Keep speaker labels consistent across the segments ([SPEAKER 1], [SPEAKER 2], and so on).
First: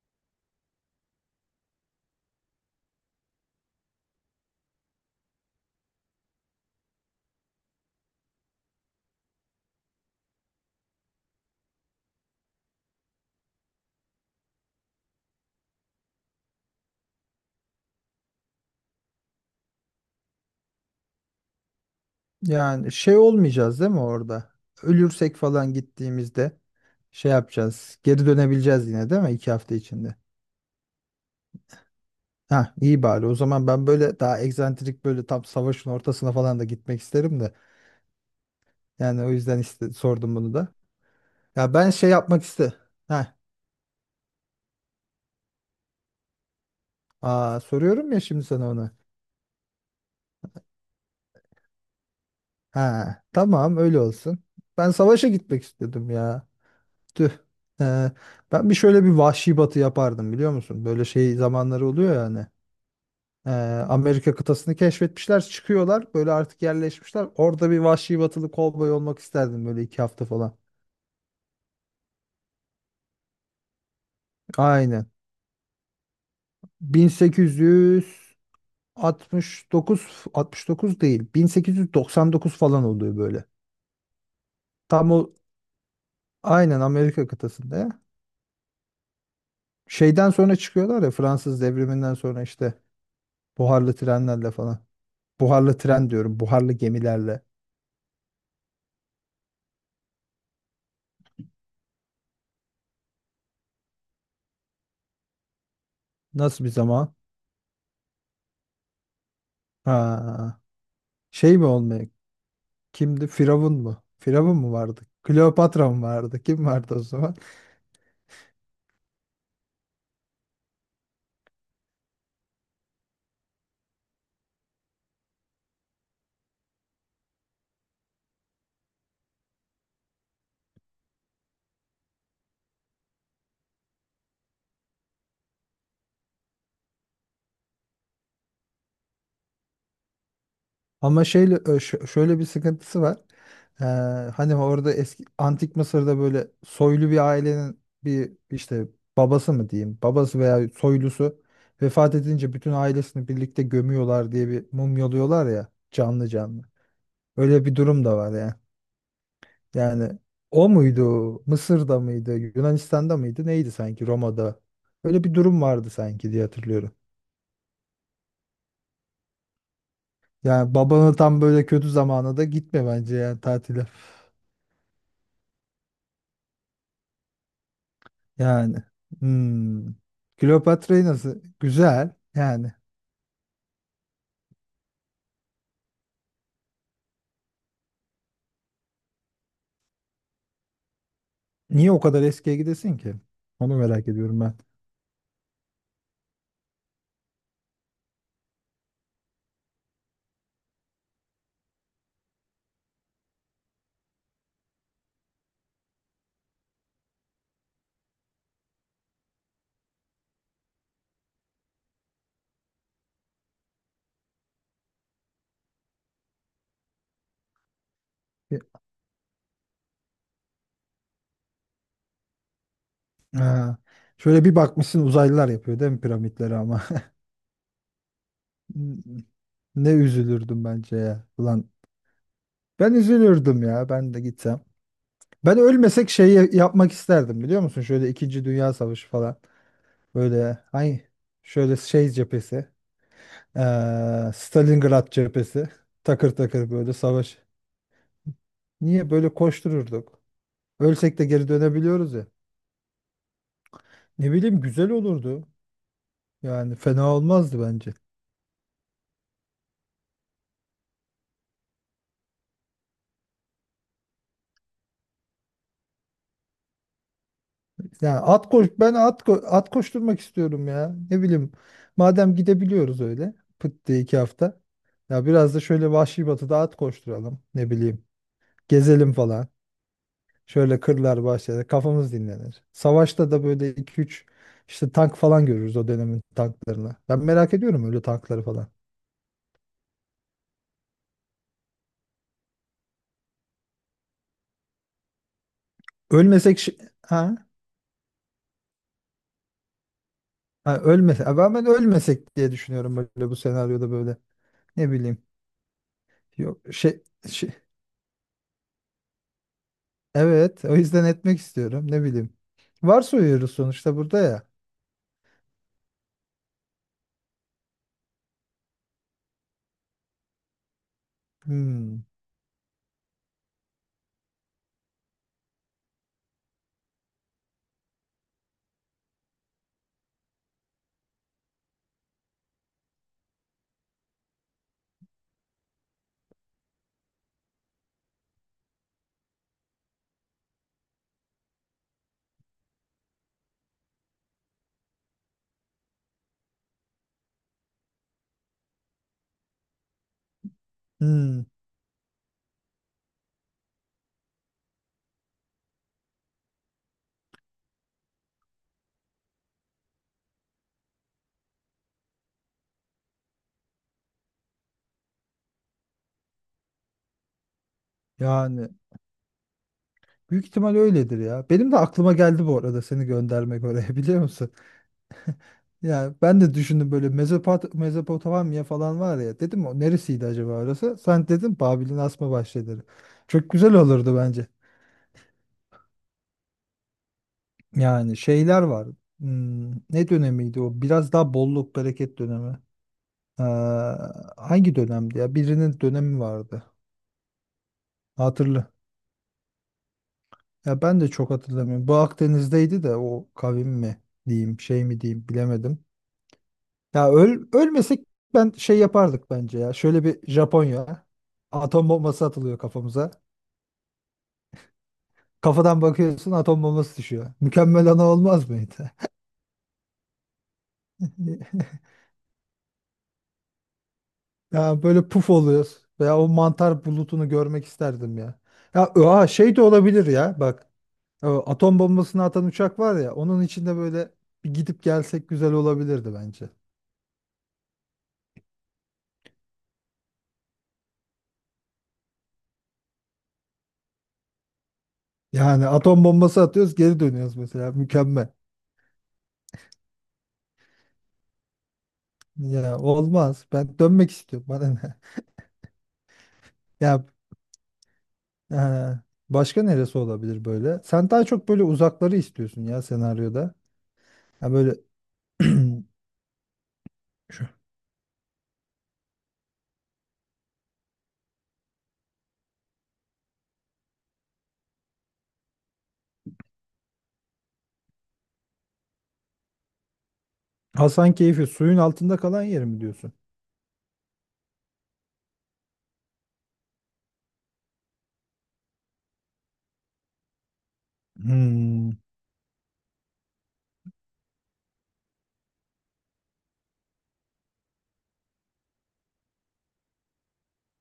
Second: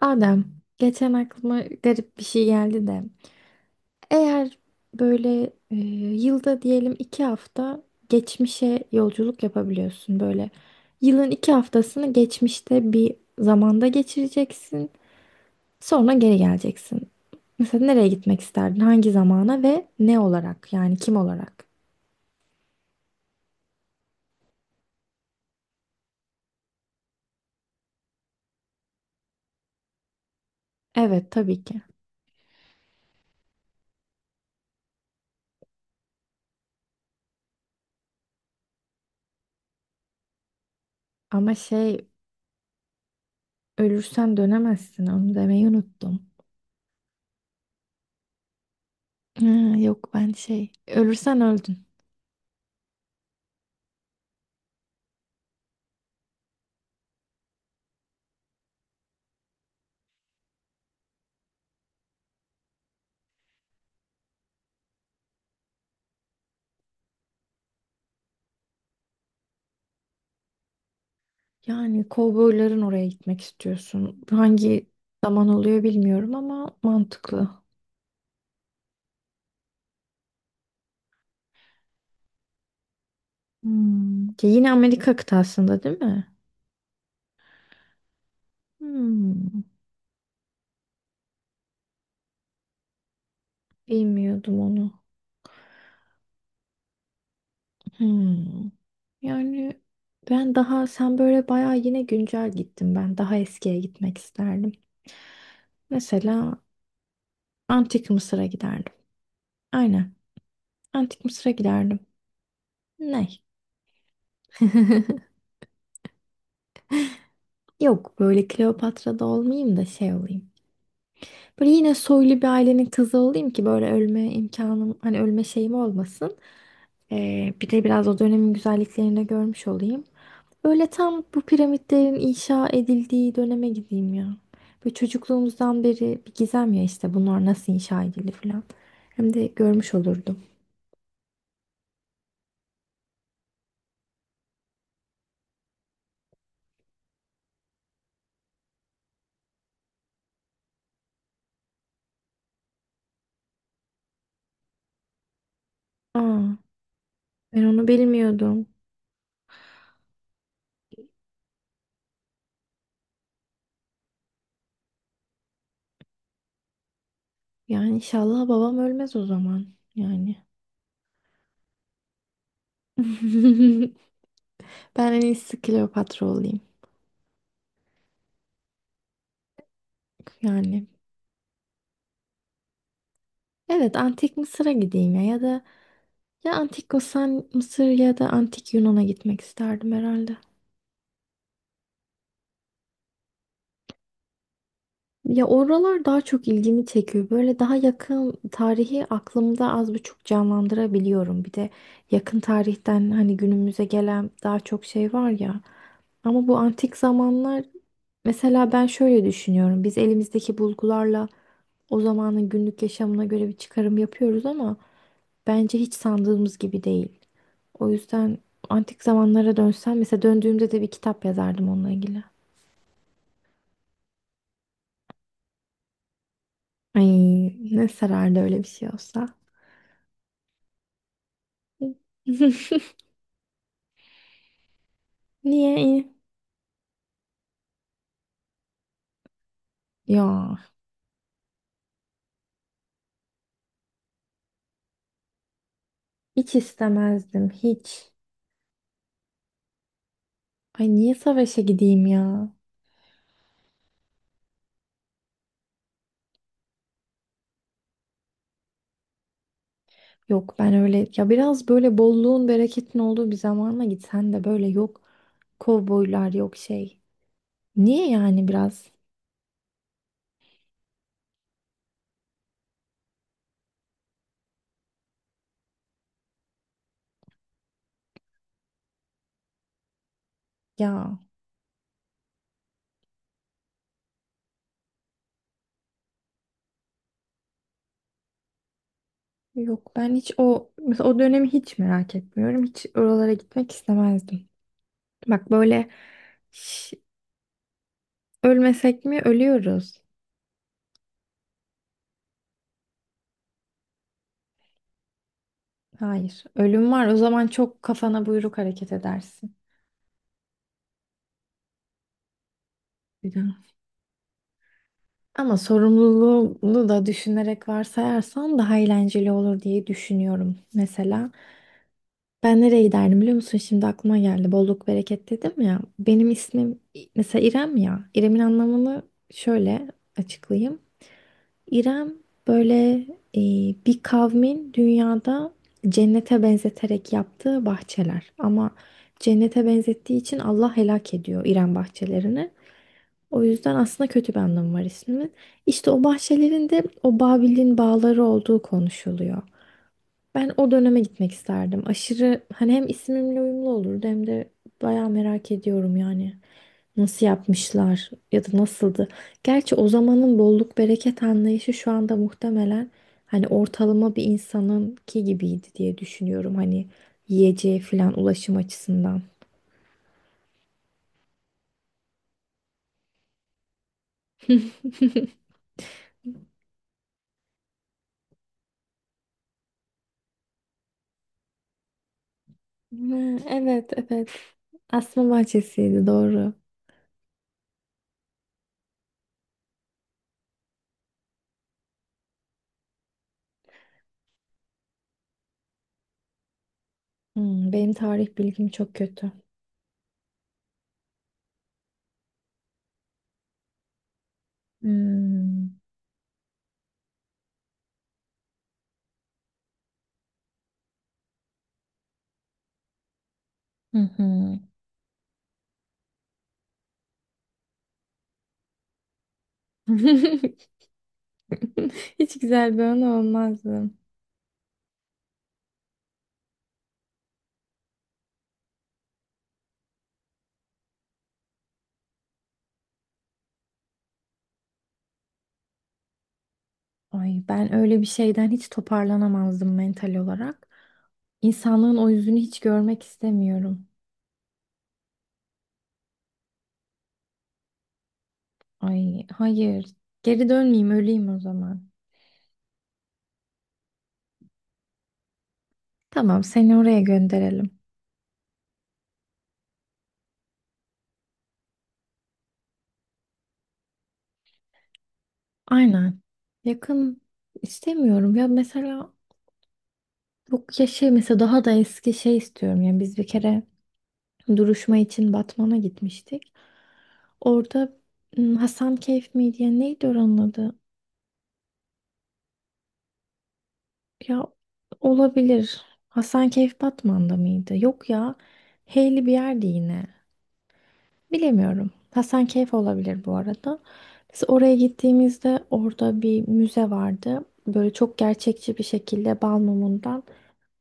[SPEAKER 1] Adem, geçen aklıma garip bir şey geldi de. Eğer böyle yılda diyelim iki hafta geçmişe yolculuk yapabiliyorsun böyle. Yılın iki haftasını geçmişte bir zamanda geçireceksin. Sonra geri geleceksin. Mesela nereye gitmek isterdin? Hangi zamana ve ne olarak? Yani kim olarak?
[SPEAKER 2] Yani şey olmayacağız değil mi orada? Ölürsek falan gittiğimizde şey yapacağız. Geri dönebileceğiz yine değil mi? İki hafta içinde.
[SPEAKER 1] Evet tabii ki.
[SPEAKER 2] Ha, iyi bari. O zaman ben böyle daha egzantrik, böyle tam savaşın ortasına falan da gitmek isterim de. Yani o yüzden sordum bunu da.
[SPEAKER 1] Ama
[SPEAKER 2] Ya ben
[SPEAKER 1] şey
[SPEAKER 2] şey yapmak iste. Ha,
[SPEAKER 1] ölürsen dönemezsin onu demeyi unuttum.
[SPEAKER 2] soruyorum ya şimdi sana onu.
[SPEAKER 1] Ha, yok ben şey ölürsen öldün.
[SPEAKER 2] Ha, tamam öyle olsun. Ben savaşa gitmek istedim ya. Tüh. Ee, Ben bir şöyle bir vahşi batı yapardım biliyor musun? Böyle şey zamanları oluyor yani. Ee, Amerika kıtasını keşfetmişler, çıkıyorlar. Böyle artık yerleşmişler. Orada bir vahşi batılı kovboy olmak isterdim, böyle iki hafta falan.
[SPEAKER 1] Yani kovboyların oraya gitmek istiyorsun. Hangi
[SPEAKER 2] Aynen.
[SPEAKER 1] zaman oluyor bilmiyorum ama mantıklı.
[SPEAKER 2] 1869, 69 değil, 1899 falan oluyor böyle.
[SPEAKER 1] Hmm. Ki yine
[SPEAKER 2] Tam
[SPEAKER 1] Amerika
[SPEAKER 2] o,
[SPEAKER 1] kıtasında değil mi?
[SPEAKER 2] aynen Amerika kıtasında ya.
[SPEAKER 1] Hmm.
[SPEAKER 2] Şeyden sonra çıkıyorlar ya, Fransız devriminden sonra işte buharlı trenlerle
[SPEAKER 1] Bilmiyordum
[SPEAKER 2] falan.
[SPEAKER 1] onu.
[SPEAKER 2] Buharlı tren diyorum, buharlı gemilerle.
[SPEAKER 1] Hmm. Yani ben daha sen böyle bayağı yine güncel gittin. Ben daha eskiye gitmek isterdim. Mesela
[SPEAKER 2] Nasıl bir zaman?
[SPEAKER 1] Antik Mısır'a giderdim. Aynen.
[SPEAKER 2] Ha.
[SPEAKER 1] Antik Mısır'a
[SPEAKER 2] Şey mi
[SPEAKER 1] giderdim.
[SPEAKER 2] olmaya? Kimdi?
[SPEAKER 1] Ne?
[SPEAKER 2] Firavun mu? Firavun mu vardı? Kleopatra mı vardı? Kim vardı o zaman?
[SPEAKER 1] Yok böyle Kleopatra'da olmayayım da şey olayım. Böyle yine soylu bir ailenin kızı olayım ki böyle ölme imkanım hani ölme şeyim olmasın. Bir de biraz o dönemin güzelliklerini de görmüş olayım. Böyle tam bu piramitlerin inşa edildiği döneme gideyim ya. Böyle çocukluğumuzdan beri bir gizem ya işte bunlar nasıl inşa edildi falan. Hem de görmüş olurdum.
[SPEAKER 2] Ama şeyle şöyle bir sıkıntısı var. Ee, Hani orada eski antik Mısır'da böyle soylu bir ailenin bir işte babası mı diyeyim? Babası veya soylusu vefat edince bütün ailesini birlikte gömüyorlar diye, bir mumyalıyorlar ya canlı
[SPEAKER 1] Aa,
[SPEAKER 2] canlı.
[SPEAKER 1] ben
[SPEAKER 2] Öyle bir
[SPEAKER 1] onu
[SPEAKER 2] durum da var ya.
[SPEAKER 1] bilmiyordum.
[SPEAKER 2] Yani o muydu? Mısır'da mıydı? Yunanistan'da mıydı? Neydi, sanki Roma'da? Öyle bir durum vardı sanki diye hatırlıyorum.
[SPEAKER 1] Yani inşallah babam ölmez o zaman. Yani.
[SPEAKER 2] Yani babanın tam böyle kötü zamanı da gitme bence yani tatile.
[SPEAKER 1] Ben en iyisi Kleopatra olayım.
[SPEAKER 2] Yani. Hmm.
[SPEAKER 1] Yani.
[SPEAKER 2] Kleopatra'yı nasıl? Güzel. Yani.
[SPEAKER 1] Evet, Antik Mısır'a gideyim ya ya da ya antik Mısır ya da antik Yunan'a gitmek isterdim herhalde.
[SPEAKER 2] Niye o kadar eskiye gidesin ki? Onu merak ediyorum ben.
[SPEAKER 1] Ya oralar daha çok ilgimi çekiyor. Böyle daha yakın tarihi aklımda az buçuk canlandırabiliyorum. Bir de yakın tarihten hani günümüze gelen daha çok şey var ya. Ama bu antik zamanlar mesela ben şöyle düşünüyorum. Biz elimizdeki bulgularla o zamanın günlük yaşamına göre bir çıkarım yapıyoruz ama bence hiç sandığımız gibi değil. O yüzden
[SPEAKER 2] Bir-
[SPEAKER 1] antik zamanlara dönsem mesela döndüğümde de bir kitap yazardım onunla ilgili.
[SPEAKER 2] Ha. Şöyle bir bakmışsın uzaylılar yapıyor değil mi piramitleri ama.
[SPEAKER 1] Ay ne sarardı öyle bir şey olsa.
[SPEAKER 2] Ne üzülürdüm bence ya. Ulan ben üzülürdüm ya, ben de gitsem. Ben
[SPEAKER 1] Niye iyi?
[SPEAKER 2] ölmesek şeyi yapmak isterdim biliyor musun? Şöyle İkinci Dünya Savaşı falan. Böyle
[SPEAKER 1] Ya
[SPEAKER 2] ay, şöyle şey cephesi. Stalingrad cephesi. Takır
[SPEAKER 1] hiç
[SPEAKER 2] takır böyle savaş.
[SPEAKER 1] istemezdim hiç.
[SPEAKER 2] Niye böyle koştururduk?
[SPEAKER 1] Ay niye
[SPEAKER 2] Ölsek de geri
[SPEAKER 1] savaşa gideyim
[SPEAKER 2] dönebiliyoruz ya.
[SPEAKER 1] ya?
[SPEAKER 2] Ne bileyim, güzel olurdu. Yani fena olmazdı bence.
[SPEAKER 1] Yok ben öyle ya biraz böyle bolluğun bereketin olduğu bir zamana gitsen de böyle yok kovboylar yok şey. Niye
[SPEAKER 2] Yani
[SPEAKER 1] yani
[SPEAKER 2] at koş
[SPEAKER 1] biraz?
[SPEAKER 2] ben at koşturmak istiyorum ya. Ne bileyim. Madem gidebiliyoruz öyle. Pıt diye iki hafta. Ya biraz da şöyle Vahşi Batı'da at koşturalım. Ne bileyim. Gezelim falan. Şöyle
[SPEAKER 1] Ya
[SPEAKER 2] kırlar, bahçede kafamız dinlenir. Savaşta da böyle iki üç işte tank falan görürüz, o dönemin tanklarını. Ben merak ediyorum öyle tankları falan.
[SPEAKER 1] yok ben hiç o mesela o dönemi hiç merak etmiyorum. Hiç oralara gitmek istemezdim. Bak böyle
[SPEAKER 2] Ölmesek ha?
[SPEAKER 1] ölmesek mi? Ölüyoruz.
[SPEAKER 2] Ha, ölmesek. Ben ölmesek diye düşünüyorum böyle bu senaryoda böyle. Ne bileyim.
[SPEAKER 1] Hayır.
[SPEAKER 2] Yok
[SPEAKER 1] Ölüm
[SPEAKER 2] şey,
[SPEAKER 1] var. O zaman
[SPEAKER 2] şey,
[SPEAKER 1] çok kafana buyruk hareket edersin.
[SPEAKER 2] evet o yüzden etmek istiyorum, ne bileyim. Varsayıyoruz
[SPEAKER 1] Biraz.
[SPEAKER 2] sonuçta burada ya.
[SPEAKER 1] Ama sorumluluğunu da düşünerek varsayarsan daha eğlenceli olur diye düşünüyorum. Mesela
[SPEAKER 2] Hmm,
[SPEAKER 1] ben nereye giderdim biliyor musun? Şimdi aklıma geldi. Bolluk bereket dedim ya. Benim ismim mesela İrem ya. İrem'in anlamını şöyle açıklayayım. İrem böyle e, bir kavmin dünyada cennete benzeterek yaptığı bahçeler. Ama cennete benzettiği için Allah helak ediyor İrem bahçelerini. O yüzden aslında kötü bir anlamı var ismin. İşte o bahçelerin de o Babil'in bağları olduğu konuşuluyor. Ben o döneme gitmek
[SPEAKER 2] hmm.
[SPEAKER 1] isterdim. Aşırı hani hem ismimle uyumlu olurdu hem de bayağı merak ediyorum yani. Nasıl yapmışlar ya da nasıldı? Gerçi o zamanın bolluk bereket anlayışı şu anda muhtemelen hani ortalama bir insanınki gibiydi diye düşünüyorum. Hani yiyeceği falan ulaşım
[SPEAKER 2] Yani
[SPEAKER 1] açısından.
[SPEAKER 2] büyük ihtimal öyledir ya. Benim de aklıma geldi bu arada seni göndermek oraya. Biliyor musun? Yani ben de düşündüm böyle Mezopotamya falan var ya, dedim o neresiydi acaba orası? Sen dedin Babil'in asma bahçeleri.
[SPEAKER 1] Ha,
[SPEAKER 2] Çok güzel
[SPEAKER 1] evet,
[SPEAKER 2] olurdu
[SPEAKER 1] evet.
[SPEAKER 2] bence.
[SPEAKER 1] Asma bahçesiydi doğru.
[SPEAKER 2] Yani şeyler var. Hmm, ne dönemiydi o? Biraz daha bolluk bereket dönemi. Ee, Hangi dönemdi ya? Birinin dönemi vardı.
[SPEAKER 1] Hmm, benim tarih bilgim
[SPEAKER 2] Hatırlı.
[SPEAKER 1] çok kötü.
[SPEAKER 2] Ya ben de çok hatırlamıyorum. Bu Akdeniz'deydi de, o kavim mi diyeyim, şey mi diyeyim,
[SPEAKER 1] Hmm.
[SPEAKER 2] bilemedim. Ya ölmesek ben şey yapardık bence ya. Şöyle bir Japonya. Atom bombası atılıyor kafamıza.
[SPEAKER 1] Hı hı.
[SPEAKER 2] Kafadan bakıyorsun, atom bombası düşüyor. Mükemmel ana olmaz mıydı?
[SPEAKER 1] Hiç güzel bir anı olmazdı.
[SPEAKER 2] Ya böyle puf oluyoruz. Veya o mantar bulutunu görmek isterdim ya. Ya şey de olabilir ya bak. O atom bombasını atan uçak var ya, onun içinde böyle bir gidip gelsek güzel olabilirdi bence.
[SPEAKER 1] Ay ben öyle bir şeyden hiç toparlanamazdım mental olarak. İnsanlığın o yüzünü hiç görmek istemiyorum.
[SPEAKER 2] Yani atom bombası atıyoruz, geri dönüyoruz mesela, mükemmel.
[SPEAKER 1] Ay hayır. Geri dönmeyeyim öleyim o zaman.
[SPEAKER 2] Ya olmaz. Ben dönmek istiyorum. Bana ne?
[SPEAKER 1] Tamam seni oraya
[SPEAKER 2] Ya,
[SPEAKER 1] gönderelim.
[SPEAKER 2] Ee, başka neresi olabilir böyle? Sen daha çok böyle uzakları istiyorsun ya senaryoda. Ha böyle
[SPEAKER 1] Aynen. Yakın
[SPEAKER 2] şu
[SPEAKER 1] istemiyorum ya mesela yok ya şey mesela daha da eski şey istiyorum. Yani biz bir kere duruşma için Batman'a gitmiştik. Orada Hasan Keyf miydi ya neydi oranın adı?
[SPEAKER 2] Hasankeyf'i, suyun altında kalan yer mi diyorsun?
[SPEAKER 1] Ya olabilir. Hasankeyf Batman'da mıydı? Yok ya. Heyli bir yerdi yine. Bilemiyorum.
[SPEAKER 2] Hmm,
[SPEAKER 1] Hasankeyf olabilir bu arada. Biz oraya gittiğimizde orada bir müze vardı. Böyle çok gerçekçi bir şekilde bal mumundan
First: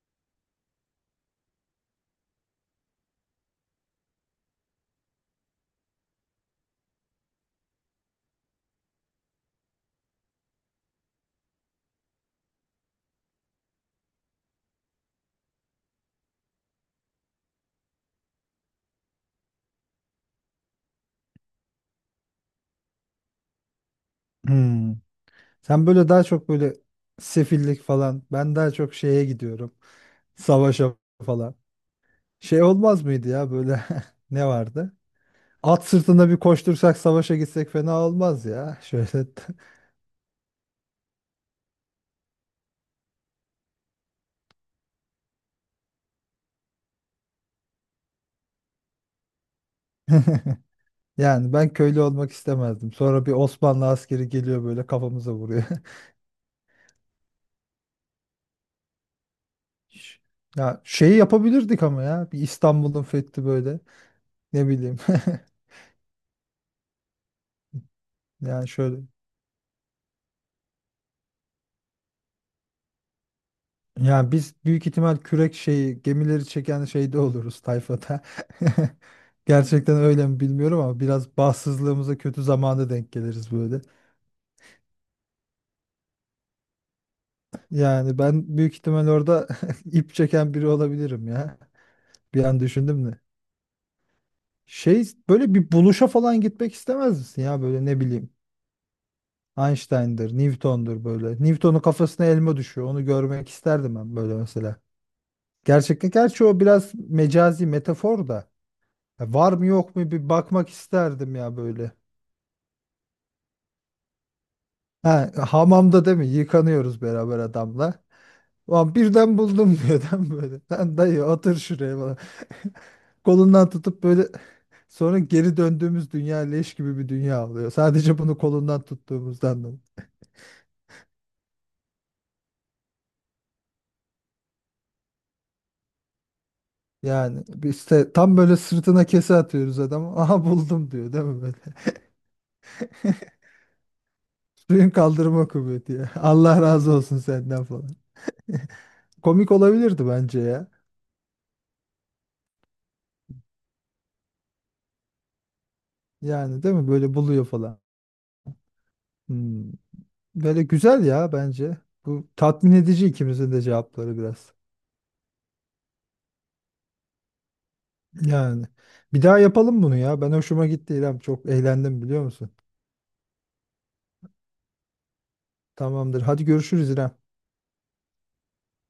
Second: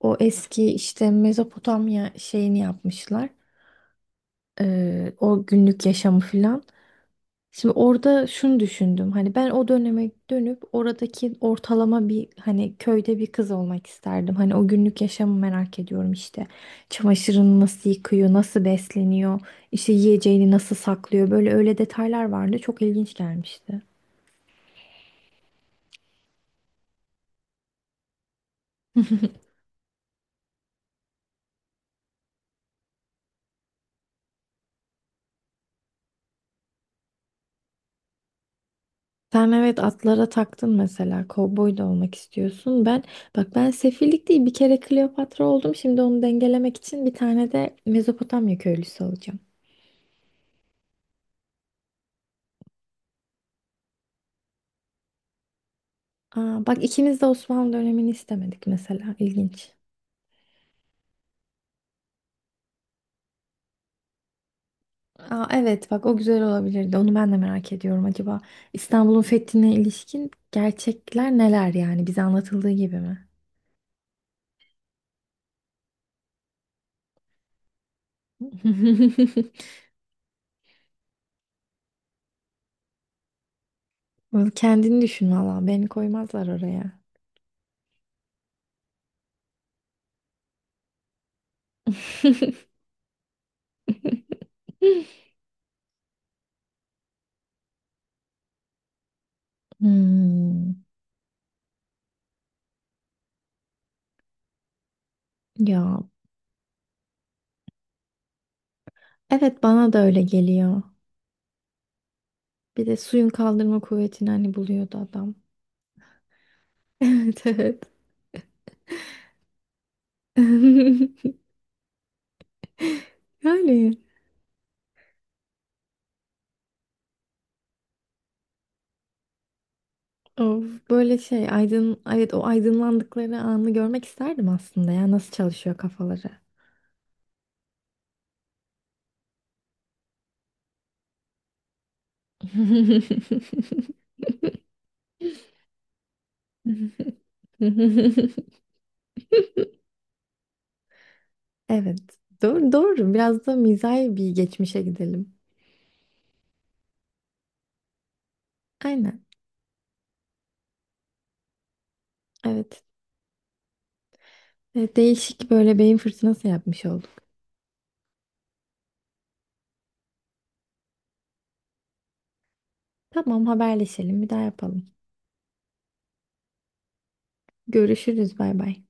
[SPEAKER 1] o eski işte Mezopotamya şeyini yapmışlar. O günlük yaşamı filan. Şimdi orada şunu düşündüm. Hani ben o döneme dönüp oradaki ortalama bir hani köyde bir kız olmak isterdim. Hani o günlük yaşamı merak ediyorum işte. Çamaşırını nasıl yıkıyor, nasıl besleniyor, işte yiyeceğini nasıl saklıyor. Böyle öyle detaylar vardı. Çok ilginç gelmişti.
[SPEAKER 2] hmm. Sen böyle daha çok böyle sefillik falan. Ben daha çok şeye gidiyorum. Savaşa falan. Şey olmaz mıydı ya böyle, ne vardı? At sırtında bir koştursak, savaşa gitsek fena olmaz ya. Şöyle
[SPEAKER 1] Sen evet atlara taktın mesela. Kovboy da olmak istiyorsun. Ben bak ben sefillik değil bir kere Kleopatra oldum. Şimdi onu dengelemek için bir tane de Mezopotamya köylüsü olacağım.
[SPEAKER 2] yani ben köylü olmak istemezdim. Sonra bir Osmanlı askeri geliyor böyle, kafamıza vuruyor.
[SPEAKER 1] Aa, bak ikimiz de Osmanlı dönemini istemedik mesela. İlginç.
[SPEAKER 2] Ş- Ya şeyi yapabilirdik ama, ya bir İstanbul'un fethi böyle, ne bileyim.
[SPEAKER 1] Aa, evet bak o güzel olabilirdi. Onu ben de merak ediyorum. Acaba
[SPEAKER 2] Yani şöyle,
[SPEAKER 1] İstanbul'un fethine ilişkin gerçekler neler yani? Bize anlatıldığı gibi mi?
[SPEAKER 2] yani biz büyük ihtimal kürek şeyi, gemileri çeken şeyde oluruz, tayfada. Gerçekten öyle mi bilmiyorum ama biraz bahtsızlığımıza kötü zamanda denk geliriz böyle.
[SPEAKER 1] Vallahi kendini düşün valla. Beni koymazlar oraya.
[SPEAKER 2] Yani ben büyük ihtimal orada ip çeken biri olabilirim ya. Bir an düşündüm de, şey böyle bir buluşa falan gitmek istemez misin ya, böyle ne bileyim, Einstein'dır,
[SPEAKER 1] Hmm,
[SPEAKER 2] Newton'dur böyle. Newton'un kafasına elma düşüyor. Onu görmek isterdim ben böyle mesela.
[SPEAKER 1] ya
[SPEAKER 2] Gerçekten, gerçi o biraz mecazi, metafor da. Ya var
[SPEAKER 1] evet
[SPEAKER 2] mı
[SPEAKER 1] bana
[SPEAKER 2] yok
[SPEAKER 1] da
[SPEAKER 2] mu,
[SPEAKER 1] öyle
[SPEAKER 2] bir bakmak
[SPEAKER 1] geliyor.
[SPEAKER 2] isterdim ya böyle.
[SPEAKER 1] Bir de suyun kaldırma kuvvetini hani buluyordu
[SPEAKER 2] Ha,
[SPEAKER 1] adam.
[SPEAKER 2] hamamda değil mi? Yıkanıyoruz beraber
[SPEAKER 1] Evet evet.
[SPEAKER 2] adamla. Ulan birden buldum diyor adam böyle. Lan dayı otur şuraya falan. Kolundan
[SPEAKER 1] Yani.
[SPEAKER 2] tutup böyle sonra geri döndüğümüz dünya leş gibi bir dünya oluyor. Sadece bunu kolundan tuttuğumuzdan.
[SPEAKER 1] Of, böyle şey aydın evet o aydınlandıkları anı görmek isterdim aslında ya nasıl çalışıyor kafaları.
[SPEAKER 2] Yani biz işte tam böyle sırtına kese atıyoruz adamı. Aha buldum diyor değil mi böyle? Suyun kaldırma kuvveti ya. Allah razı olsun senden falan. Komik olabilirdi bence ya.
[SPEAKER 1] Evet, doğru doğru biraz da mizahi bir geçmişe gidelim.
[SPEAKER 2] Yani değil mi, böyle buluyor falan.
[SPEAKER 1] Aynen,
[SPEAKER 2] Hmm. Böyle güzel ya bence. Bu tatmin
[SPEAKER 1] evet.
[SPEAKER 2] edici, ikimizin de cevapları biraz.
[SPEAKER 1] Değişik böyle beyin fırtınası yapmış olduk.
[SPEAKER 2] Yani bir daha yapalım bunu ya. Ben hoşuma gitti İrem. Çok eğlendim biliyor musun?
[SPEAKER 1] Tamam haberleşelim bir daha yapalım.
[SPEAKER 2] Tamamdır. Hadi görüşürüz İrem.
[SPEAKER 1] Görüşürüz bay bay.